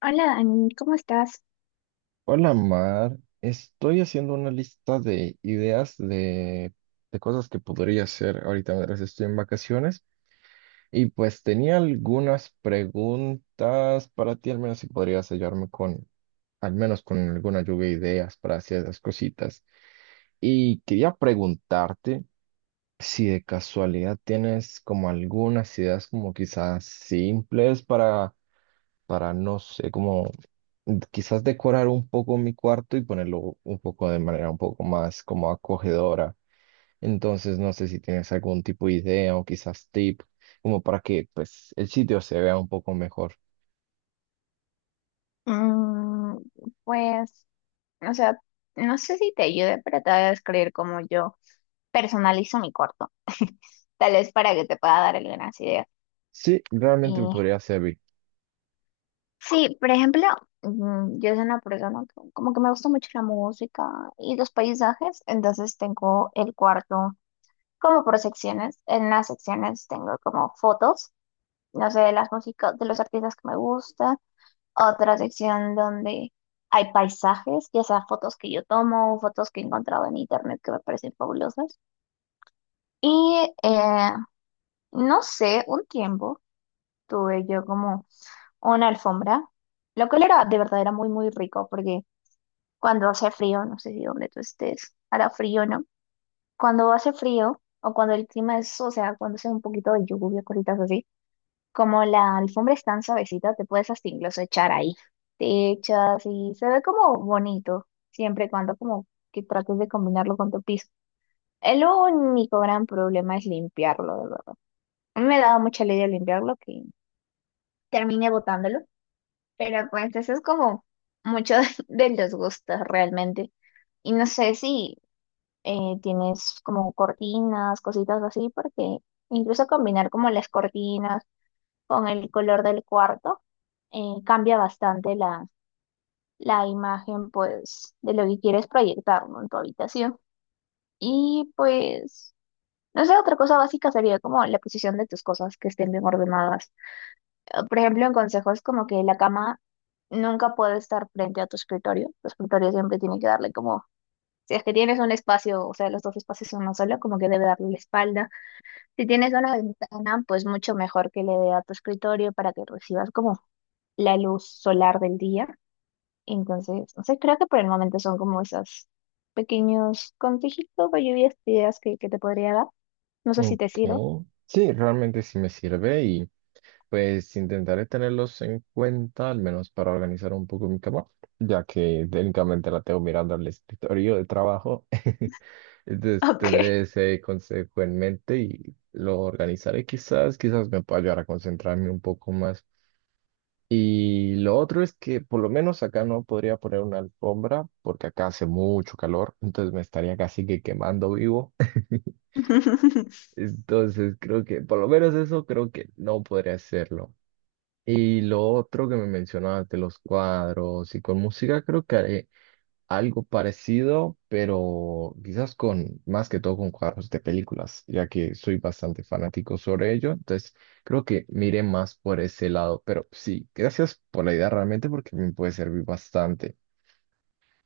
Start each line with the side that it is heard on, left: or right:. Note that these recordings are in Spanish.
left: Hola Dani, ¿cómo estás?
right: Hola Mar, estoy haciendo una lista de ideas de cosas que podría hacer ahorita mientras estoy en vacaciones y pues tenía algunas preguntas para ti, al menos si podrías al menos con alguna lluvia de ideas para hacer esas cositas. Y quería preguntarte si de casualidad tienes como algunas ideas como quizás simples para, no sé, como quizás decorar un poco mi cuarto y ponerlo un poco de manera un poco más como acogedora. Entonces, no sé si tienes algún tipo de idea o quizás tip, como para que pues el sitio se vea un poco mejor.
left: Mm, pues, o sea, no sé si te ayude, pero te voy a describir cómo yo personalizo mi corto, tal vez para que te pueda dar algunas ideas.
right: Sí,
left: Y
right: realmente me podría servir.
left: sí, por ejemplo, yo soy una persona que como que me gusta mucho la música y los paisajes, entonces tengo el cuarto como por secciones. En las secciones tengo como fotos, no sé, de las músicas, de los artistas que me gustan. Otra sección donde hay paisajes, ya sea fotos que yo tomo o fotos que he encontrado en internet que me parecen fabulosas. Y eh, no sé, un tiempo tuve yo como una alfombra, lo cual era de verdad era muy, muy rico porque cuando hace frío, no sé si donde tú estés, hará frío, ¿no? Cuando hace frío o cuando el clima es, o sea, cuando hace un poquito de lluvia, cositas así. Como la alfombra es tan suavecita, te puedes hasta incluso echar ahí. Te echas y se ve como bonito, siempre y cuando como que trates de combinarlo con tu piso. El único gran problema es limpiarlo, de verdad. A mí me daba mucha lidia limpiarlo que terminé botándolo, pero pues eso es como mucho de los gustos realmente. Y no sé si tienes como cortinas, cositas así, porque incluso combinar como las cortinas con el color del cuarto, cambia bastante la imagen, pues, de lo que quieres proyectar, ¿no?, en tu habitación. Y pues, no sé, otra cosa básica sería como la posición de tus cosas que estén bien ordenadas. Por ejemplo, en consejos como que la cama nunca puede estar frente a tu escritorio. Tu escritorio siempre tiene que darle como, si es que tienes un espacio, o sea, los dos espacios son uno solo, como que debe darle la espalda. Si tienes una ventana, pues mucho mejor que le dé a tu escritorio para que recibas como la luz solar del día. Entonces, no sé, creo que por el momento son como esos pequeños consejitos o lluvias de ideas que te podría dar. No sé si te sirvo.
right: Ok. Sí, realmente sí me sirve y pues intentaré tenerlos en cuenta, al menos para organizar un poco mi cama, ya que técnicamente la tengo mirando al escritorio de trabajo. Entonces
left: Ok.
right: tendré ese consejo en mente y lo organizaré quizás, quizás me pueda ayudar a concentrarme un poco más. Y lo otro es que por lo menos acá no podría poner una alfombra porque acá hace mucho calor, entonces me estaría casi que quemando vivo. Entonces creo que por lo menos eso creo que no podría hacerlo. Y lo otro que me mencionaste los cuadros y con música, creo que haré algo parecido, pero quizás con más que todo con cuadros de películas, ya que soy bastante fanático sobre ello. Entonces, creo que miré más por ese lado. Pero sí, gracias por la idea realmente porque me puede servir bastante.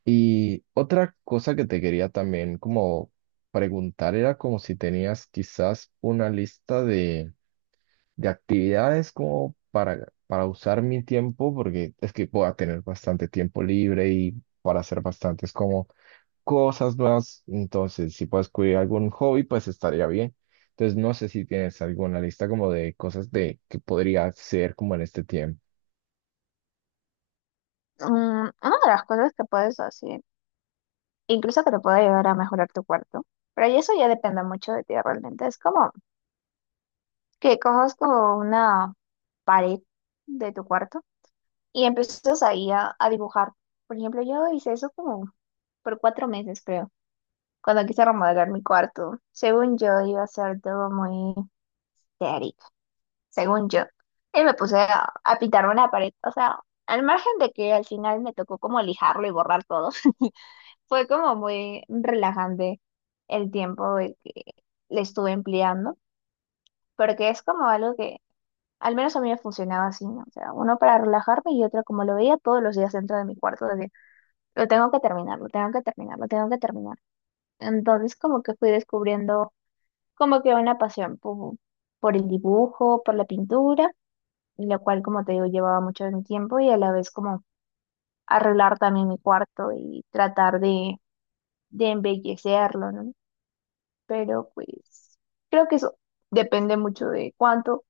right: Y otra cosa que te quería también como preguntar era como si tenías quizás una lista de actividades como para usar mi tiempo, porque es que voy a tener bastante tiempo libre y para hacer bastantes como cosas nuevas. Entonces, si puedes cubrir algún hobby, pues estaría bien. Entonces, no sé si tienes alguna lista como de cosas de que podría hacer como en este tiempo.
left: Mm, una de las cosas que puedes hacer, incluso que te puede ayudar a mejorar tu cuarto, pero y eso ya depende mucho de ti realmente, es como que cojas como una pared de tu cuarto y empiezas ahí a dibujar. Por ejemplo, yo hice eso como por 4 meses, creo. Cuando quise remodelar mi cuarto, según yo iba a ser todo muy teórico, según yo. Y me puse a pintar una pared, o sea, al margen de que al final me tocó como lijarlo y borrar todo, fue como muy relajante el tiempo de que le estuve empleando, porque es como algo que al menos a mí me funcionaba así, ¿no? O sea, uno para relajarme y otro como lo veía todos los días dentro de mi cuarto, decía, lo tengo que terminar, lo tengo que terminar, lo tengo que terminar. Entonces como que fui descubriendo como que una pasión por el dibujo, por la pintura, y la cual, como te digo, llevaba mucho de mi tiempo y a la vez como arreglar también mi cuarto y tratar de embellecerlo, ¿no? Pero pues creo que eso depende mucho de cuánto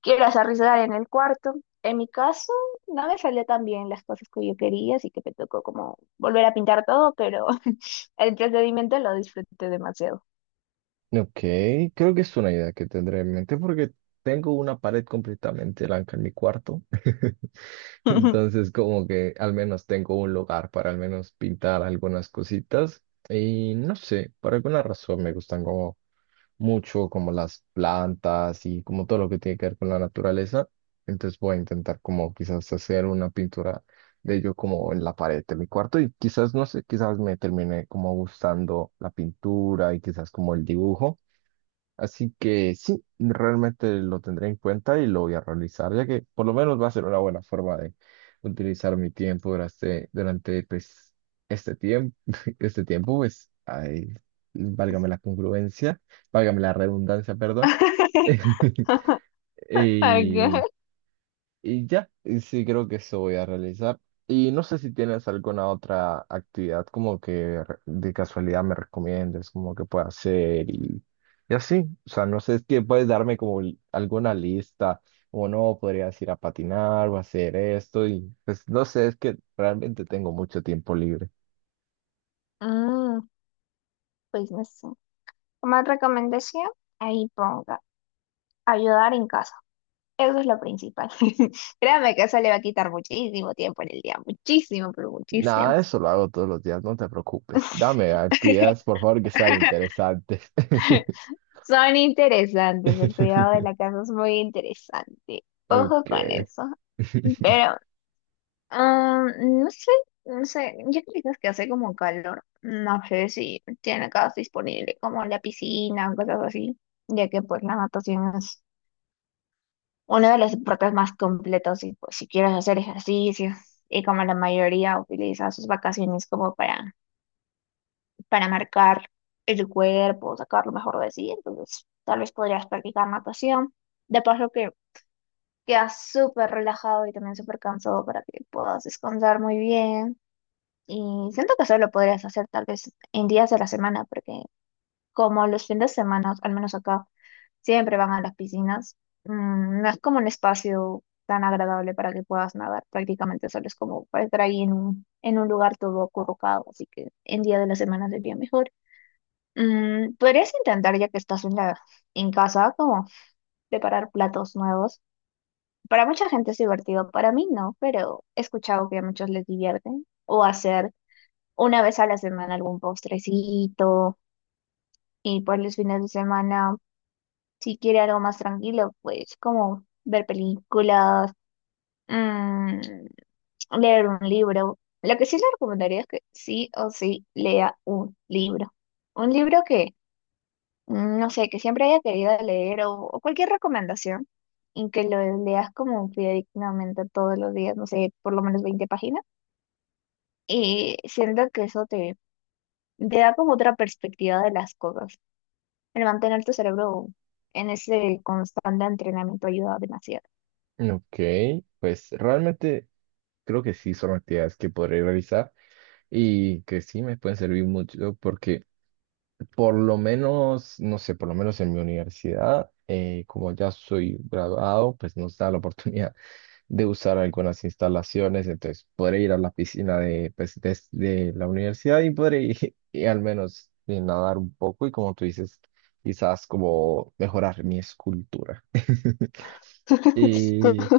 left: quieras arriesgar en el cuarto. En mi caso, no me salió tan bien las cosas que yo quería, así que me tocó como volver a pintar todo, pero el procedimiento lo disfruté demasiado.
right: Ok, creo que es una idea que tendré en mente porque tengo una pared completamente blanca en mi cuarto. Entonces, como que al menos tengo un lugar para al menos pintar algunas cositas. Y no sé, por alguna razón me gustan como mucho como las plantas y como todo lo que tiene que ver con la naturaleza. Entonces voy a intentar como quizás hacer una pintura de ello como en la pared de mi cuarto y quizás, no sé, quizás me termine como gustando la pintura y quizás como el dibujo. Así que sí, realmente lo tendré en cuenta y lo voy a realizar, ya que por lo menos va a ser una buena forma de utilizar mi tiempo durante pues, este tiempo, este tiempo, pues, ay, válgame la congruencia, válgame la redundancia, perdón.
left: Ok.
right: Y, y ya, y sí, creo que eso voy a realizar. Y no sé si tienes alguna otra actividad como que de casualidad me recomiendes, como que pueda hacer y así. O sea, no sé, es que puedes darme como alguna lista, o no, podrías ir a patinar o hacer esto, y pues no sé, es que realmente tengo mucho tiempo libre.
left: Mm, pues no sé. Como recomendación, ahí ponga ayudar en casa. Eso es lo principal. Créame que eso le va a quitar muchísimo tiempo en el día, muchísimo, pero muchísimo.
right: Nada, eso lo hago todos los días, no te preocupes. Dame actividades, por favor, que sean interesantes.
left: Son interesantes, el cuidado de la casa es muy interesante. Ojo
right: Ok.
left: con eso. Pero, no sé, no sé, yo creo que hace como calor. No sé si tiene casa disponible como la piscina o cosas así, ya que pues la natación uno de los deportes más completos si pues si quieres hacer ejercicio y como la mayoría utiliza sus vacaciones como para marcar el cuerpo, sacar lo mejor de sí, entonces tal vez podrías practicar natación. De paso que quedas súper relajado y también súper cansado para que puedas descansar muy bien. Y siento que solo podrías hacer tal vez en días de la semana, porque como los fines de semana, al menos acá, siempre van a las piscinas. No es como un espacio tan agradable para que puedas nadar, prácticamente solo es como para estar ahí en un lugar todo acurrucado, así que en día de la semana sería mejor. Podrías intentar, ya que estás en en casa, como preparar platos nuevos. Para mucha gente es divertido, para mí no, pero he escuchado que a muchos les divierten. O hacer una vez a la semana algún postrecito y pues los fines de semana, si quiere algo más tranquilo, pues como ver películas, mm, leer un libro. Lo que sí le recomendaría es que sí o sí lea un libro. Un libro que no sé, que siempre haya querido leer o cualquier recomendación y que lo leas como fidedignamente todos los días, no sé, por lo menos 20 páginas. Y siento que eso te da como otra perspectiva de las cosas. El mantener tu cerebro en ese constante entrenamiento ayuda demasiado.
right: Ok, pues realmente creo que sí son actividades que podré realizar y que sí me pueden servir mucho porque por lo menos, no sé, por lo menos en mi universidad, como ya soy graduado, pues nos da la oportunidad de usar algunas instalaciones, entonces podré ir a la piscina pues, de la universidad y podré ir y al menos nadar un poco y como tú dices, quizás como mejorar mi escultura. Y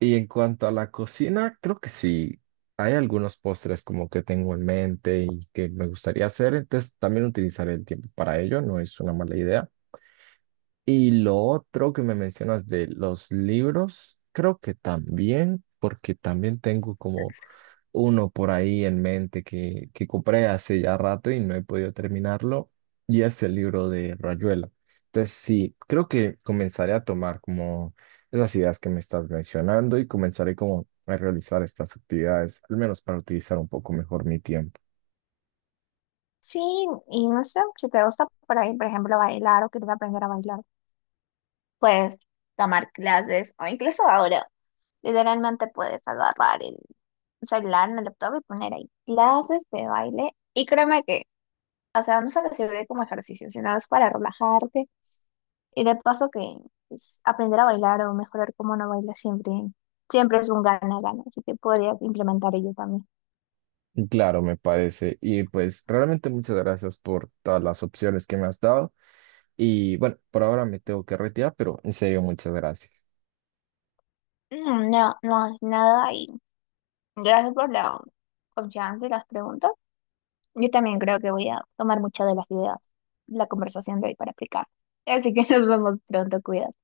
right: y en cuanto a la cocina, creo que sí. Hay algunos postres como que tengo en mente y que me gustaría hacer, entonces también utilizaré el tiempo para ello, no es una mala idea. Y lo otro que me mencionas de los libros, creo que también, porque también tengo como uno por ahí en mente que compré hace ya rato y no he podido terminarlo, y es el libro de Rayuela. Entonces, sí, creo que comenzaré a tomar como esas ideas que me estás mencionando y comenzaré como a realizar estas actividades, al menos para utilizar un poco mejor mi tiempo.
left: Sí, y no sé, si te gusta por ahí, por ejemplo, bailar o quieres aprender a bailar, puedes tomar clases o incluso ahora, literalmente puedes agarrar el celular en el laptop y poner ahí clases de baile. Y créeme que, o sea, no solo sirve como ejercicio, sino es para relajarte y de paso que pues, aprender a bailar o mejorar cómo uno baila siempre, siempre es un gana-gana, así que podrías implementar ello también.
right: Y claro, me parece. Y pues realmente muchas gracias por todas las opciones que me has dado. Y bueno, por ahora me tengo que retirar, pero en serio, muchas gracias.
left: No, no es nada y gracias por la confianza y las preguntas. Yo también creo que voy a tomar muchas de las ideas, la conversación de hoy para aplicar. Así que nos vemos pronto, cuidado.